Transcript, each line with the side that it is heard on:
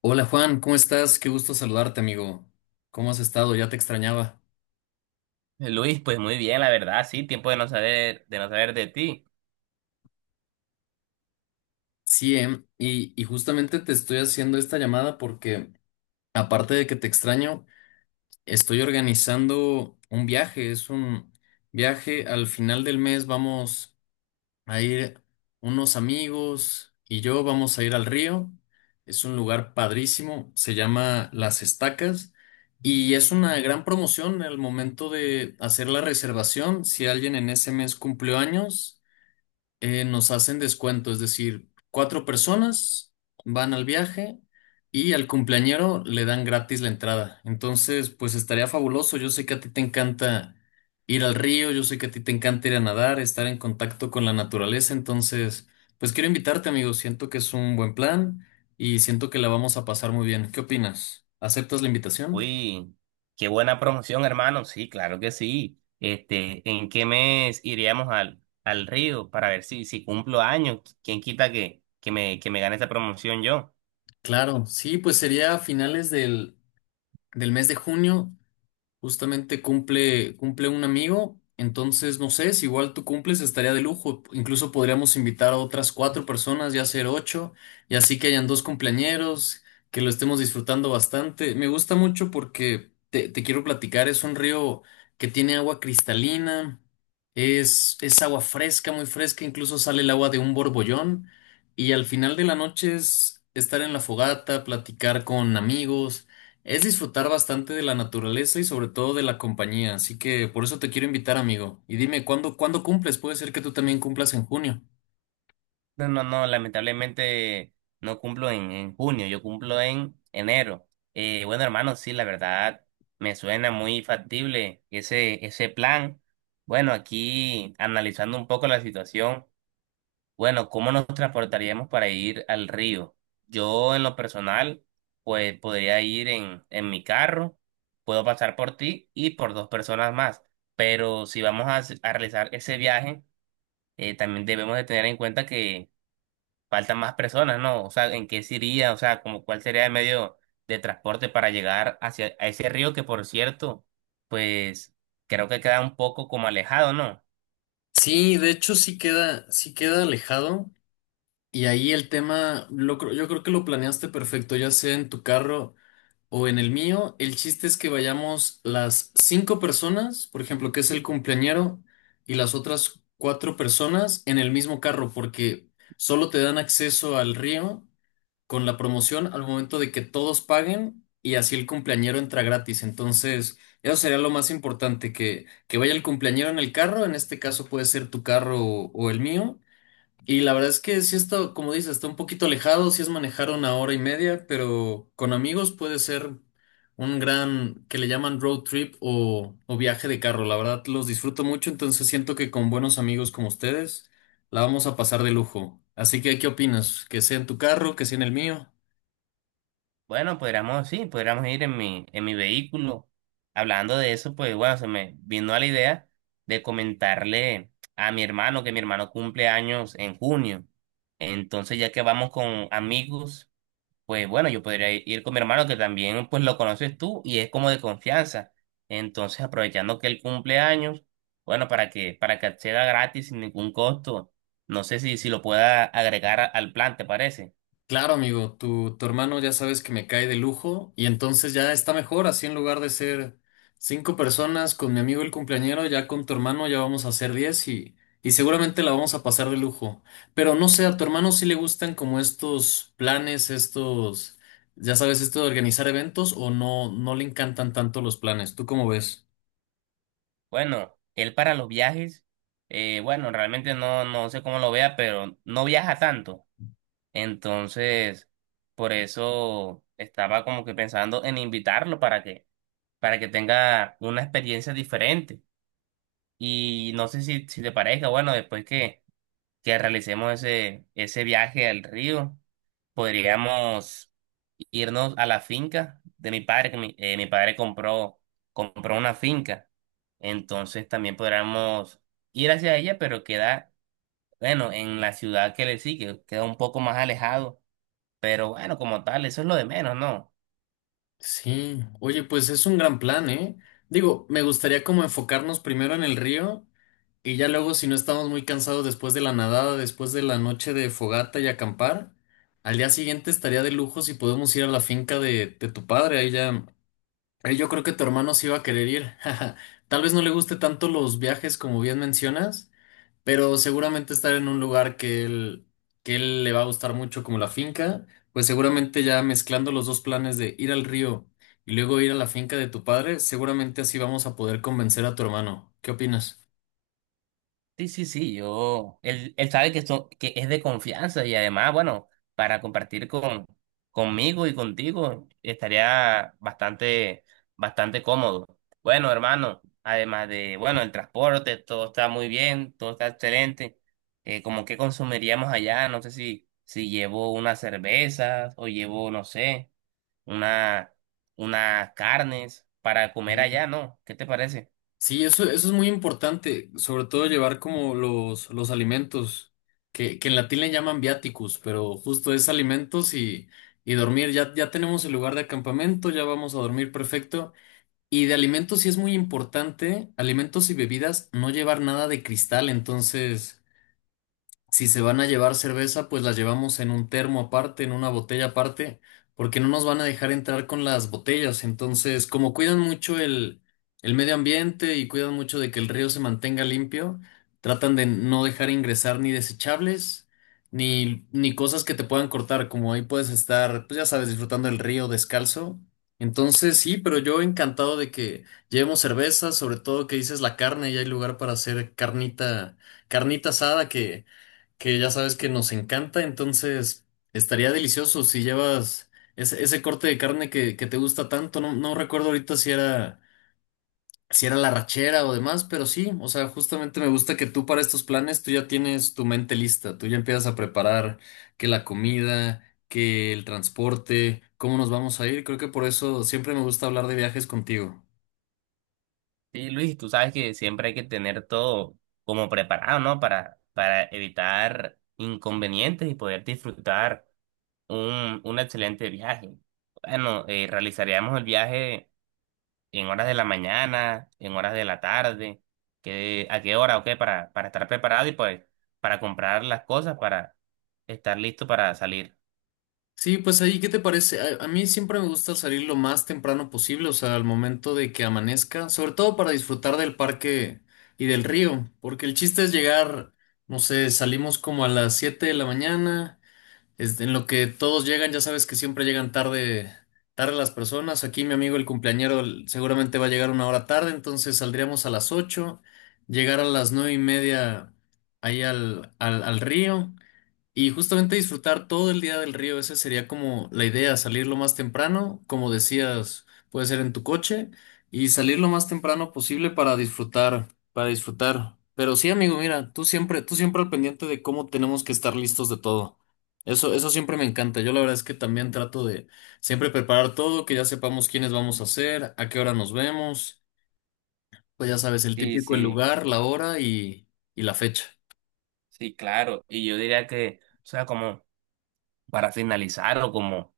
left: Hola Juan, ¿cómo estás? Qué gusto saludarte, amigo. ¿Cómo has estado? Ya te extrañaba.
right: Luis, pues muy bien, la verdad, sí, tiempo de no saber, de no saber de ti.
left: Sí, y justamente te estoy haciendo esta llamada porque, aparte de que te extraño, estoy organizando un viaje. Es un viaje al final del mes. Vamos. A ir Unos amigos y yo vamos a ir al río. Es un lugar padrísimo, se llama Las Estacas y es una gran promoción al momento de hacer la reservación. Si alguien en ese mes cumplió años, nos hacen descuento, es decir, cuatro personas van al viaje y al cumpleañero le dan gratis la entrada. Entonces, pues estaría fabuloso. Yo sé que a ti te encanta ir al río, yo sé que a ti te encanta ir a nadar, estar en contacto con la naturaleza. Entonces, pues quiero invitarte, amigo. Siento que es un buen plan y siento que la vamos a pasar muy bien. ¿Qué opinas? ¿Aceptas la invitación?
right: Uy, qué buena promoción, hermano. Sí, claro que sí. Este, ¿en qué mes iríamos al Río para ver si cumplo años? ¿Quién quita que me gane esa promoción yo?
left: Claro, sí, pues sería a finales del mes de junio. Justamente cumple un amigo, entonces no sé, si igual tú cumples estaría de lujo. Incluso podríamos invitar a otras cuatro personas, ya ser ocho, y así que hayan dos cumpleañeros, que lo estemos disfrutando bastante. Me gusta mucho porque te quiero platicar, es un río que tiene agua cristalina, es agua fresca, muy fresca, incluso sale el agua de un borbollón, y al final de la noche es estar en la fogata, platicar con amigos. Es disfrutar bastante de la naturaleza y sobre todo de la compañía, así que por eso te quiero invitar, amigo. Y dime, ¿cuándo cumples? Puede ser que tú también cumplas en junio.
right: No, no, no, lamentablemente no cumplo en junio, yo cumplo en enero. Bueno, hermano, sí, la verdad, me suena muy factible ese plan. Bueno, aquí analizando un poco la situación. Bueno, ¿cómo nos transportaríamos para ir al río? Yo en lo personal, pues podría ir en mi carro, puedo pasar por ti y por dos personas más, pero si vamos a, a realizar ese viaje, también debemos de tener en cuenta que faltan más personas, ¿no? O sea, ¿en qué se iría? O sea, como cuál sería el medio de transporte para llegar hacia a ese río que, por cierto, pues creo que queda un poco como alejado, ¿no?
left: Sí, de hecho sí queda alejado y ahí el tema, yo creo que lo planeaste perfecto, ya sea en tu carro o en el mío. El chiste es que vayamos las cinco personas, por ejemplo, que es el cumpleañero, y las otras cuatro personas en el mismo carro, porque solo te dan acceso al río con la promoción al momento de que todos paguen y así el cumpleañero entra gratis. Entonces, eso sería lo más importante, que vaya el cumpleañero en el carro, en este caso puede ser tu carro o el mío. Y la verdad es que si esto, como dices, está un poquito alejado, si es manejar una hora y media, pero con amigos puede ser un gran, que le llaman road trip o viaje de carro. La verdad los disfruto mucho, entonces siento que con buenos amigos como ustedes la vamos a pasar de lujo. Así que, ¿qué opinas? ¿Que sea en tu carro, que sea en el mío?
right: Bueno, podríamos, sí, podríamos ir en mi vehículo. Hablando de eso, pues bueno, se me vino a la idea de comentarle a mi hermano que mi hermano cumple años en junio. Entonces, ya que vamos con amigos, pues bueno, yo podría ir con mi hermano que también pues lo conoces tú y es como de confianza. Entonces, aprovechando que él cumple años, bueno, para que acceda gratis sin ningún costo. No sé si, si lo pueda agregar al plan, ¿te parece?
left: Claro, amigo, tu hermano ya sabes que me cae de lujo y entonces ya está mejor, así en lugar de ser cinco personas con mi amigo el cumpleañero, ya con tu hermano ya vamos a ser diez y seguramente la vamos a pasar de lujo. Pero no sé, a tu hermano sí le gustan como estos planes, estos, ya sabes, esto de organizar eventos o no, no le encantan tanto los planes, ¿tú cómo ves?
right: Bueno, él para los viajes, bueno, realmente no, no sé cómo lo vea, pero no viaja tanto. Entonces, por eso estaba como que pensando en invitarlo para que tenga una experiencia diferente. Y no sé si, si te parezca, bueno, después que realicemos ese viaje al río, podríamos irnos a la finca de mi padre, que mi, mi padre compró, compró una finca. Entonces también podríamos ir hacia ella, pero queda, bueno, en la ciudad que le sigue, queda un poco más alejado. Pero bueno, como tal, eso es lo de menos, ¿no?
left: Sí, oye, pues es un gran plan, ¿eh? Digo, me gustaría como enfocarnos primero en el río. Y ya luego, si no estamos muy cansados después de la nadada, después de la noche de fogata y acampar, al día siguiente estaría de lujo si podemos ir a la finca de tu padre. Ahí ya, ahí yo creo que tu hermano sí va a querer ir. Tal vez no le guste tanto los viajes como bien mencionas, pero seguramente estar en un lugar que él le va a gustar mucho como la finca, pues seguramente ya mezclando los dos planes de ir al río y luego ir a la finca de tu padre, seguramente así vamos a poder convencer a tu hermano. ¿Qué opinas?
right: Sí, sí, sí, yo, él sabe que, que es de confianza y además, bueno, para compartir con, conmigo y contigo estaría bastante, bastante cómodo. Bueno, hermano, además de, bueno, el transporte, todo está muy bien, todo está excelente. ¿Cómo qué consumiríamos allá? No sé si, si llevo unas cervezas o llevo, no sé, una, unas carnes para comer allá, ¿no? ¿Qué te parece?
left: Sí, eso es muy importante, sobre todo llevar como los alimentos, que en latín le llaman viaticus, pero justo es alimentos y dormir. Ya tenemos el lugar de acampamento, ya vamos a dormir perfecto. Y de alimentos sí es muy importante, alimentos y bebidas, no llevar nada de cristal. Si se van a llevar cerveza, pues la llevamos en un termo aparte, en una botella aparte, porque no nos van a dejar entrar con las botellas. Entonces, como cuidan mucho el medio ambiente y cuidan mucho de que el río se mantenga limpio, tratan de no dejar ingresar ni desechables, ni cosas que te puedan cortar, como ahí puedes estar, pues ya sabes, disfrutando del río descalzo. Entonces, sí, pero yo encantado de que llevemos cerveza, sobre todo que dices la carne y hay lugar para hacer carnita asada que ya sabes que nos encanta, entonces estaría delicioso si llevas ese corte de carne que te gusta tanto. No, no recuerdo ahorita si era, la rachera o demás, pero sí, o sea, justamente me gusta que tú para estos planes tú ya tienes tu mente lista, tú ya empiezas a preparar que la comida, que el transporte, cómo nos vamos a ir. Creo que por eso siempre me gusta hablar de viajes contigo.
right: Sí, Luis, tú sabes que siempre hay que tener todo como preparado, ¿no? Para evitar inconvenientes y poder disfrutar un excelente viaje. Bueno, realizaríamos el viaje en horas de la mañana, en horas de la tarde, que, a qué hora, o qué, para estar preparado y pues para comprar las cosas, para estar listo para salir.
left: Sí, pues ahí, ¿qué te parece? A mí siempre me gusta salir lo más temprano posible, o sea, al momento de que amanezca, sobre todo para disfrutar del parque y del río, porque el chiste es llegar, no sé, salimos como a las 7 de la mañana, en lo que todos llegan, ya sabes que siempre llegan tarde, tarde las personas, aquí mi amigo el cumpleañero seguramente va a llegar una hora tarde, entonces saldríamos a las 8, llegar a las 9:30 ahí al río. Y justamente disfrutar todo el día del río, esa sería como la idea, salir lo más temprano, como decías, puede ser en tu coche, y salir lo más temprano posible para disfrutar, para disfrutar. Pero sí, amigo, mira, tú siempre al pendiente de cómo tenemos que estar listos de todo. Eso siempre me encanta. Yo la verdad es que también trato de siempre preparar todo, que ya sepamos quiénes vamos a ser, a qué hora nos vemos, pues ya sabes, el
right: Sí,
left: típico, el
right: sí,
left: lugar, la hora y la fecha.
right: sí, claro. Y yo diría que, o sea, como para finalizar o como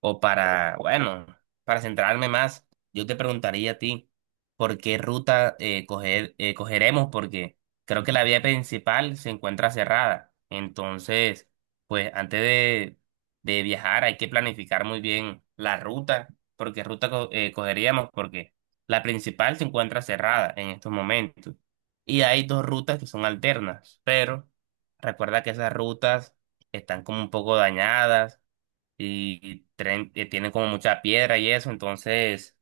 right: o para, bueno, para centrarme más, yo te preguntaría a ti por qué ruta cogeremos, porque creo que la vía principal se encuentra cerrada. Entonces, pues antes de viajar hay que planificar muy bien la ruta, porque ruta cogeríamos, porque la principal se encuentra cerrada en estos momentos. Y hay dos rutas que son alternas, pero recuerda que esas rutas están como un poco dañadas y tienen como mucha piedra y eso, entonces,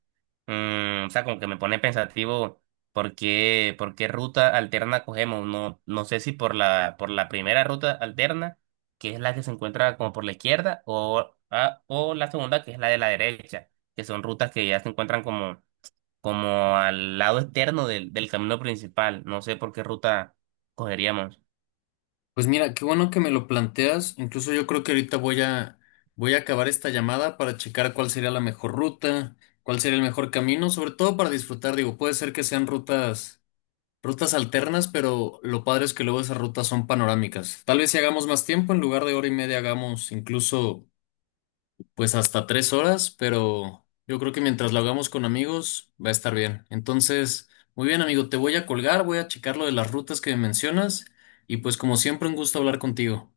right: o sea, como que me pone pensativo por qué ruta alterna cogemos, no, no sé si por la, por la primera ruta alterna, que es la que se encuentra como por la izquierda, o o la segunda, que es la de la derecha, que son rutas que ya se encuentran como, como al lado externo del, del camino principal, no sé por qué ruta cogeríamos.
left: Pues mira, qué bueno que me lo planteas. Incluso yo creo que ahorita voy a acabar esta llamada para checar cuál sería la mejor ruta, cuál sería el mejor camino, sobre todo para disfrutar. Digo, puede ser que sean rutas alternas, pero lo padre es que luego esas rutas son panorámicas. Tal vez si hagamos más tiempo, en lugar de hora y media hagamos incluso pues hasta 3 horas, pero yo creo que mientras lo hagamos con amigos va a estar bien. Entonces, muy bien, amigo, te voy a colgar, voy a checar lo de las rutas que me mencionas y pues como siempre un gusto hablar contigo.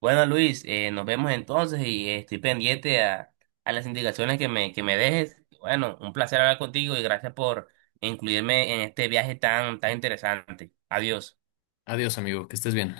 right: Bueno, Luis, nos vemos entonces y estoy pendiente a las indicaciones que me dejes. Bueno, un placer hablar contigo y gracias por incluirme en este viaje tan, tan interesante. Adiós.
left: Adiós, amigo, que estés bien.